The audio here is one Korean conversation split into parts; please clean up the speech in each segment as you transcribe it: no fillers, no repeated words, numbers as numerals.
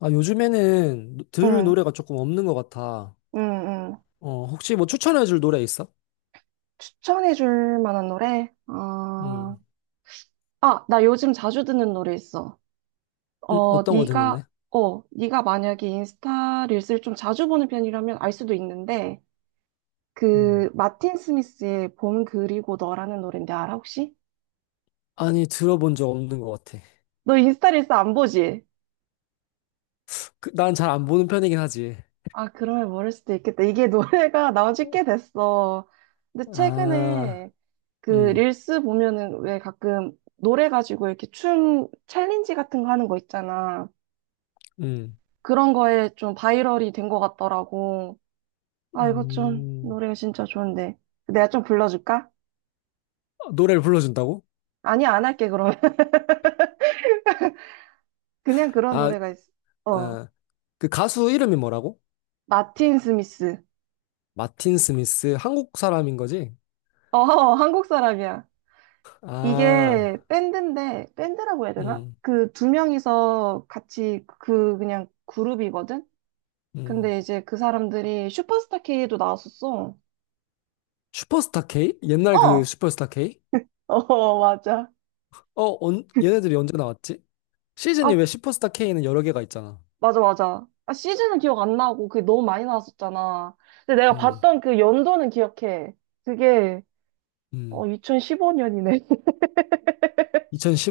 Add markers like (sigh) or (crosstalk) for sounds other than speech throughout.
아, 요즘에는 들을 응, 노래가 조금 없는 것 같아. 응, 응. 어, 혹시 뭐 추천해줄 노래 있어? 추천해 줄 만한 노래? 아, 음, 아, 나 요즘 자주 듣는 노래 있어. 어, 어떤 거 네가, 듣는데? 네가 만약에 인스타 릴스를 좀 자주 보는 편이라면 알 수도 있는데, 음. 그, 마틴 스미스의 봄 그리고 너라는 노래인데 알아, 혹시? 아니, 들어본 적 없는 것 같아. 너 인스타 릴스 안 보지? 그, 난잘 안 보는 편이긴 하지. 아, 그러면 모를 수도 있겠다. 이게 (laughs) 노래가 나온 지 꽤 됐어. 근데 아, 최근에 그 음, 릴스 보면은 왜 가끔 노래 가지고 이렇게 춤 챌린지 같은 거 하는 거 있잖아. 음, 그런 거에 좀 바이럴이 된 것 같더라고. 아, 이거 좀 음. 노래가 진짜 좋은데. 내가 좀 불러줄까? 아, 노래를 불러준다고? 아니, 안 할게, 그러면. (laughs) 그냥 그런 아, 노래가 있어. 어. 어, 그 가수 이름이 뭐라고? 마틴 스미스. 마틴 스미스, 한국 사람인 거지? 어, 한국 사람이야. 이게 아, 밴드인데, 밴드라고 해야 되나? 음, 그 두 명이서 같이 그 그냥 그룹이거든? 음. 근데 이제 그 사람들이 슈퍼스타 K도 나왔었어. 슈퍼스타 K? 옛날 그 어! 슈퍼스타 K? (laughs) 어, 맞아. 어, 얘네들이 언제 나왔지? 아, 시즌이 왜 슈퍼스타 K는 여러 개가 있잖아. 맞아, 맞아. 아, 시즌은 기억 안 나고 그게 너무 많이 나왔었잖아. 근데 내가 음, 봤던 그 연도는 기억해. 그게, 어, 음. 2015년이네.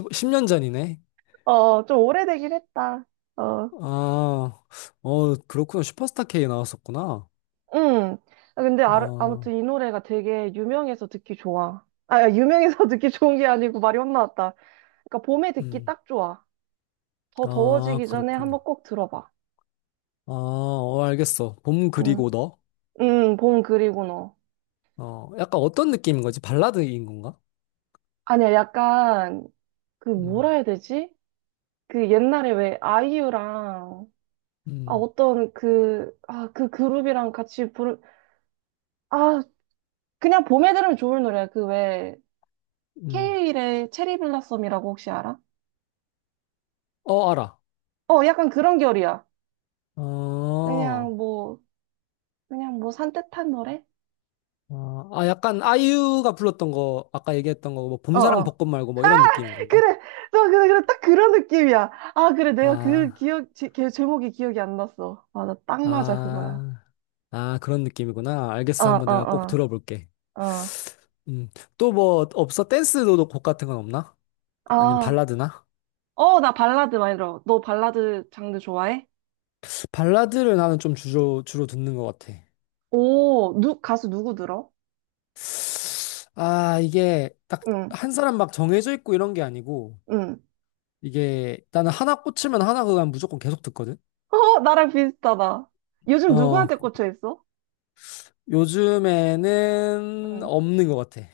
2010, 년 전이네. (laughs) 어, 좀 오래되긴 했다. 어. 아, 어, 그렇구나. 슈퍼스타 K 나왔었구나. 응. 아, 근데 아, 아, 아무튼 이 노래가 되게 유명해서 듣기 좋아. 아, 야, 유명해서 (laughs) 듣기 좋은 게 아니고 말이 혼나왔다. 그러니까 봄에 듣기 음. 딱 좋아. 더 아, 더워지기 전에 한번 그렇구나. 꼭 들어봐. 아, 어, 알겠어. 봄 응. 그리고 너. 응, 봄 그리고 너. 어, 약간 어떤 느낌인 거지? 발라드인 건가? 아니야, 약간 그 뭐라 음, 해야 되지? 그 옛날에 왜 아이유랑 아 음, 어떤 그 아 그 그룹이랑 같이 부르 아 그냥 봄에 들으면 좋을 노래야. 그 왜 음. 케이윌의 체리 블라썸이라고 혹시 알아? 어, 알아. 어, 약간 그런 결이야. 어, 그냥 뭐 그냥 뭐 산뜻한 노래? 아, 아, 약간 아이유가 불렀던 거, 아까 얘기했던 거, 뭐, 어, 봄사랑 어. 벚꽃 말고 뭐 이런 느낌인 건가? 그래. 너, 그래, 그래. 딱 그런 느낌이야. 아, 그래. 내가 그 아. 걔 제목이 기억이 안 났어. 맞아. 딱 맞아. 그거야. 아, 아, 그런 느낌이구나. 어, 알겠어. 한번 어, 내가 꼭 들어볼게. 어, 어. 음, 또 뭐 없어? 댄스도 곡 같은 건 없나? 아니면 아, 발라드나? 어, 나 발라드 많이 들어. 너 발라드 장르 좋아해? 발라드를 나는 좀 주로 듣는 것 같아. 오, 가수 누구 들어? 아, 이게 딱 응, 한 사람 막 정해져 있고 이런 게 아니고, 응. 이게 나는 하나 꽂히면 하나 그냥 무조건 계속 듣거든? 어, 나랑 비슷하다. 요즘 어, 누구한테 꽂혀 있어? 요즘에는 응. 없는 것 같아.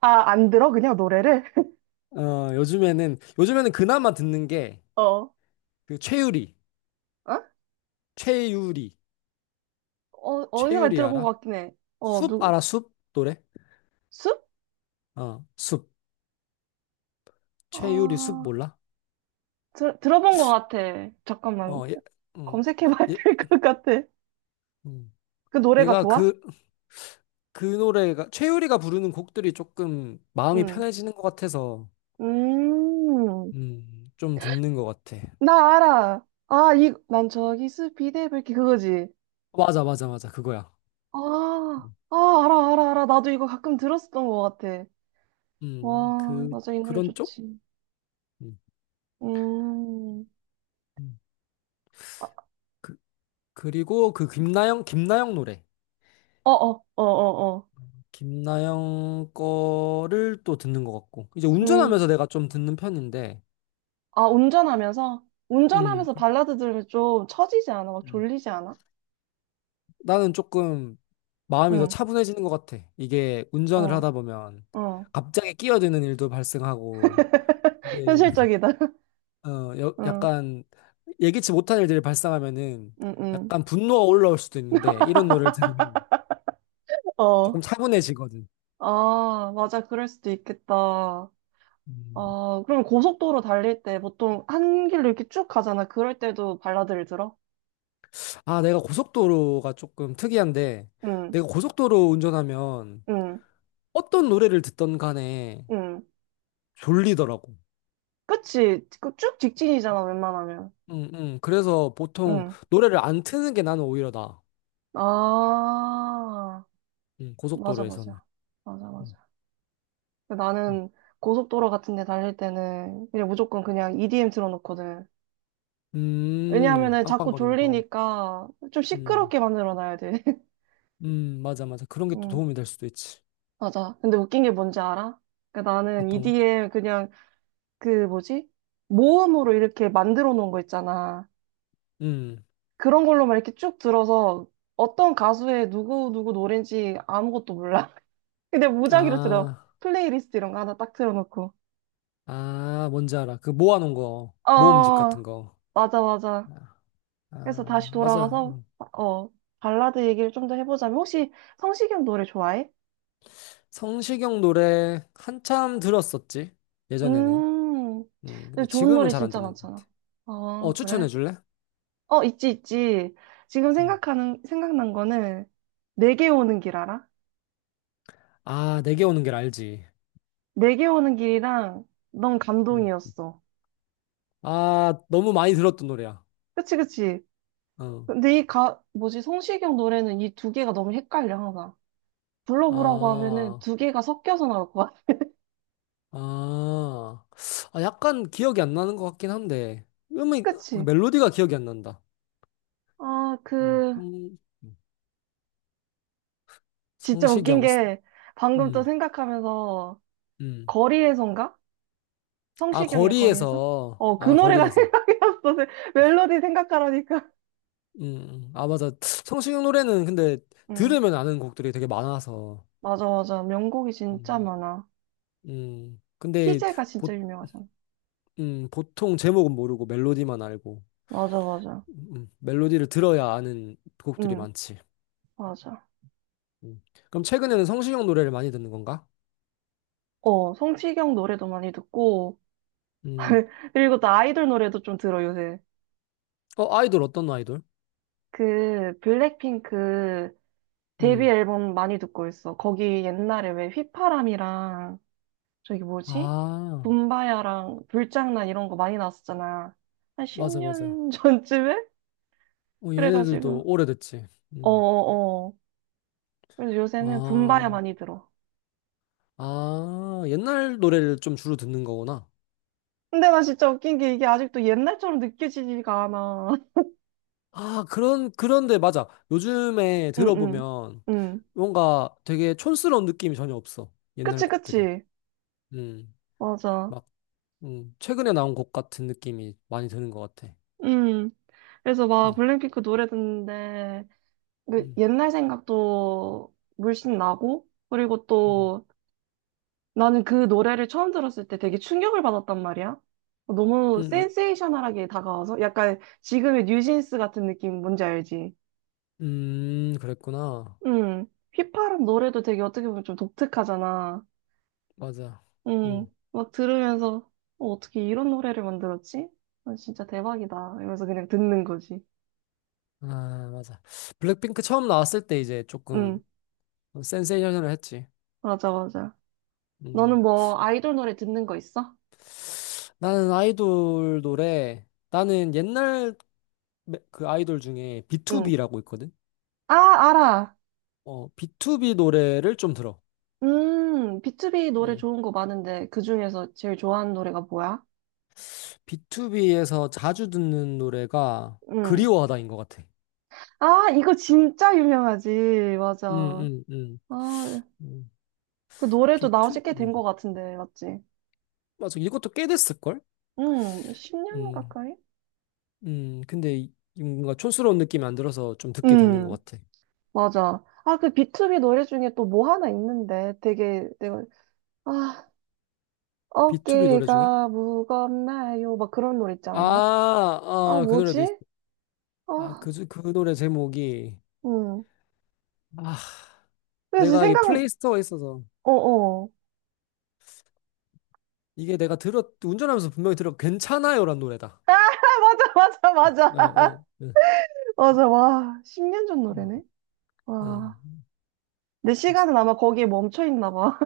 아, 안 들어? 그냥 노래를? (laughs) 어, 요즘에는 그나마 듣는 게 어. 어? 그 최유리, 최유리. 어, 어디서 많이 최유리 들어본 것 알아? 같긴 해. 숲 알아? 숲 노래? 숲? 어, 숲. 최유리 숲 아, 몰라? 들어본 것 같아. 잠깐만. 어, 얘, 음, 검색해봐야 (laughs) 얘, 될 것 같아. 음. 그 노래가 얘가 좋아? 그 노래가, 최유리가 부르는 곡들이 조금 마음이 응. 편해지는 것 같아서, 음, 좀 듣는 것 같아. 나 알아. 아, 난 저기 스피드의불길 그거지. 맞아, 맞아, 맞아. 그거야. 아, 아, 알아, 알아, 알아. 나도 이거 가끔 들었었던 것 같아. 와, 그, 맞아. 이 노래 그런 쪽? 좋지. 음, 음, 음. 그, 그리고 그 김나영, 김나영 노래. 어, 어, 어, 어, 어. 김나영 거를 또 듣는 것 같고. 이제 음, 운전하면서 내가 좀 듣는 편인데, 아, 운전하면서? 음. 운전하면서 발라드 들으면 좀 처지지 않아? 막 음. 졸리지 않아? 나는 조금 마음이 더 응, 차분해지는 것 같아. 이게 운전을 어, 하다 보면 어. 갑자기 끼어드는 일도 발생하고, (laughs) 현실적이다. (laughs) 네. 어, 응. 약간 예기치 못한 일들이 발생하면은 응, 응. 약간 분노가 올라올 수도 있는데 이런 노래를 들으면 어, 응. 조금 차분해지거든. 아, 맞아. 그럴 수도 있겠다. 음. 아, 그럼 고속도로 달릴 때 보통 한 길로 이렇게 쭉 가잖아. 그럴 때도 발라드를 들어? 아, 내가 고속도로가 조금 특이한데 응, 내가 고속도로 운전하면 응, 어떤 노래를 듣던 간에 응. 졸리더라고. 그치? 그 쭉 직진이잖아, 웬만하면. 그래서 보통 응. 노래를 안 트는 게 나는 오히려 나아. 아, 응, 맞아, 고속도로에서는. 맞아. 맞아, 음, 맞아. 음, 나는 고속도로 같은 데 달릴 때는 그냥 무조건 그냥 EDM 틀어놓거든. 왜냐하면은 자꾸 빵빵거리는 거. 졸리니까 좀 음, 시끄럽게 만들어 놔야 돼. 맞아, 맞아. 그런 게 또 도움이 (laughs) 될 수도 있지. 맞아. 근데 웃긴 게 뭔지 알아? 그러니까 나는 어떤 거? EDM 그냥 그 뭐지? 모음으로 이렇게 만들어 놓은 거 있잖아. 음, 그런 걸로만 이렇게 쭉 들어서 어떤 가수의 누구 누구 노래인지 아무것도 몰라. (laughs) 근데 무작위로 들어. 아, 플레이리스트 이런 거 하나 딱 틀어놓고. 아, 뭔지 알아. 그 모아놓은 거. 모음집 어, 같은 거. 맞아, 맞아. 아, 그래서 다시 아, 맞아. 돌아가서 음. 어, 발라드 얘기를 좀 더 해보자면 혹시 성시경 노래 좋아해? 성시경 노래 한참 들었었지. 예전에는. 음, 근데 근데 좋은 지금은 노래 잘 안 진짜 듣는 것 많잖아. 같아. 어, 어, 추천해 그래? 줄래? 어, 있지, 있지. 지금 음. 생각난 거는, 내게 오는 길 알아? 아, 내게 오는 길 알지. 내게 오는 길이랑, 넌 음. 감동이었어. 아, 너무 많이 들었던 노래야. 그치, 그치. 어. 근데 이 뭐지, 성시경 노래는 이 두 개가 너무 헷갈려, 항상. 불러보라고 하면은 아. 두 개가 섞여서 나올 것 같아. 아, 아, 약간 기억이 안 나는 것 같긴 한데, (laughs) 음이, 그 그치? 멜로디가 기억이 안 난다. 아, 음, 그, 음, 진짜 웃긴 성시경, 게, 방금 또 음, 생각하면서, 음. 거리에선가? 아, 성시경의 거리에서? 거리에서, 어, 그 아, 노래가 거리에서. (laughs) 생각났어. 멜로디 생각하라니까. 아, 맞아. 성시경 노래는 근데 응, 들으면 아는 곡들이 되게 많아서, 맞아, 맞아. 명곡이 진짜 음, 많아. 근데 희재가 진짜 보, 유명하잖아. 보통 제목은 모르고 멜로디만 알고, 맞아, 맞아. 멜로디를 들어야 아는 곡들이 응, 많지. 맞아. 음. 그럼 최근에는 성시경 노래를 많이 듣는 건가? 어, 성시경 노래도 많이 듣고, 음. 그리고 나 아이돌 노래도 좀 들어, 요새. 어, 아이돌 어떤 아이돌? 그, 블랙핑크 데뷔 음. 앨범 많이 듣고 있어. 거기 옛날에 왜 휘파람이랑, 저기 뭐지? 아, 붐바야랑 불장난 이런 거 많이 나왔었잖아. 한 맞아, 맞아. 10년 (laughs) 전쯤에? 어, 그래가지고. 얘네들도 오래됐지. 음. 어어어. 그래서 요새는 붐바야 아, 많이 들어. 아, 옛날 노래를 좀 주로 듣는 거구나. 근데 나 진짜 웃긴 게 이게 아직도 옛날처럼 느껴지지가 않아. 아, 그런데 맞아. 요즘에 응, 응, 들어보면 응. 뭔가 되게 촌스러운 느낌이 전혀 없어. 옛날 그치, 곡들이. 그치. 음, 맞아. 막, 최근에 나온 곡 같은 느낌이 많이 드는 것 같아. 음 그래서 음, 막 블랙핑크 노래 듣는데, 그 음, 옛날 생각도 물씬 나고, 그리고 음, 또 나는 그 노래를 처음 들었을 때 되게 충격을 받았단 말이야. 너무 음, 으- 센세이셔널하게 다가와서, 약간 지금의 뉴진스 같은 느낌 뭔지 알지? 그랬구나. 음 휘파람 노래도 되게 어떻게 보면 좀 독특하잖아. 맞아. 음 음. 막 들으면서, 어, 어떻게 이런 노래를 만들었지? 아, 진짜 대박이다. 이러면서 그냥 듣는 거지. 아, 맞아. 블랙핑크 처음 나왔을 때 이제 응, 조금 센세이션을 했지. 맞아, 맞아. 너는 음. 뭐 아이돌 노래 듣는 거 있어? 나는 아이돌 노래, 나는 옛날 그 아이돌 중에 응. B2B라고 있거든? 아, 알아. 어, B2B 노래를 좀 들어. 비투비 노래 음. 좋은 거 많은데 그 중에서 제일 좋아하는 노래가 뭐야? B2B에서 자주 듣는 노래가 응. 그리워하다인 것 같아. 아, 이거 진짜 유명하지. 맞아. 음, 음, 음. 아, 음. 그 노래도 나온 지꽤 B2B. 된 거 같은데, 맞지? 맞아. 이것도 꽤 됐을걸? 응, 10년 음, 가까이? 근데 뭔가 촌스러운 느낌이 안 들어서 좀 듣게 되는 것 응, 같아. 맞아. 아, 그 비투비 노래 중에 또 뭐 하나 있는데 되게 내가 아, B2B 노래 중에? 어깨가 무겁나요? 막 그런 노래 있지 아, 않았나? 아, 아, 그 노래도 있어. 뭐지? 아, 아, 그, 그 노래 제목이. 응. 아, 그래서 내가 이 플레이스토어에 있어서. 어, 어. (laughs) 이게 내가 들었, 운전하면서 분명히 들었, 괜찮아요란 노래다. 아, 맞아, 맞아, 맞아. 아, 예, 예. (laughs) 맞아, 와. 10년 전 음, 노래네? 어, 와. 내 맞아. 시간은 아마 거기에 멈춰 있나 봐.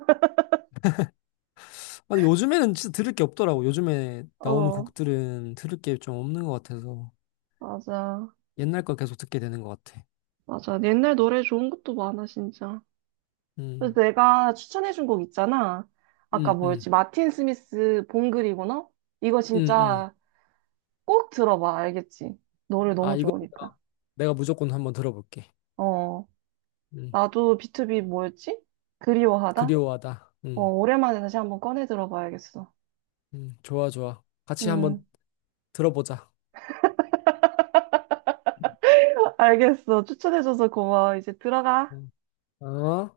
아니, 요즘에는 진짜 들을 게 없더라고. 요즘에 (laughs) 나오는 어, 곡들은 들을 게 좀 없는 것 같아서. 맞아. 옛날 걸 계속 듣게 되는 것 같아. 맞아. 옛날 노래 좋은 것도 많아, 진짜. 그래서 음, 내가 추천해준 곡 있잖아. 아까 음, 음, 뭐였지? 마틴 스미스 봄 그리구나? 이거 음, 음. 진짜 꼭 들어봐, 알겠지? 노래 아, 너무 이거 좋으니까. 내가 무조건 한번 들어볼게. 어. 음, 나도 B2B 뭐였지? 그리워하다? 그리워하다. 어, 오랜만에 다시 한번 꺼내 들어봐야겠어. 좋아, 좋아. 같이 한번 음. 들어보자. 알겠어. 추천해줘서 고마워. 이제 들어가. 음. 어?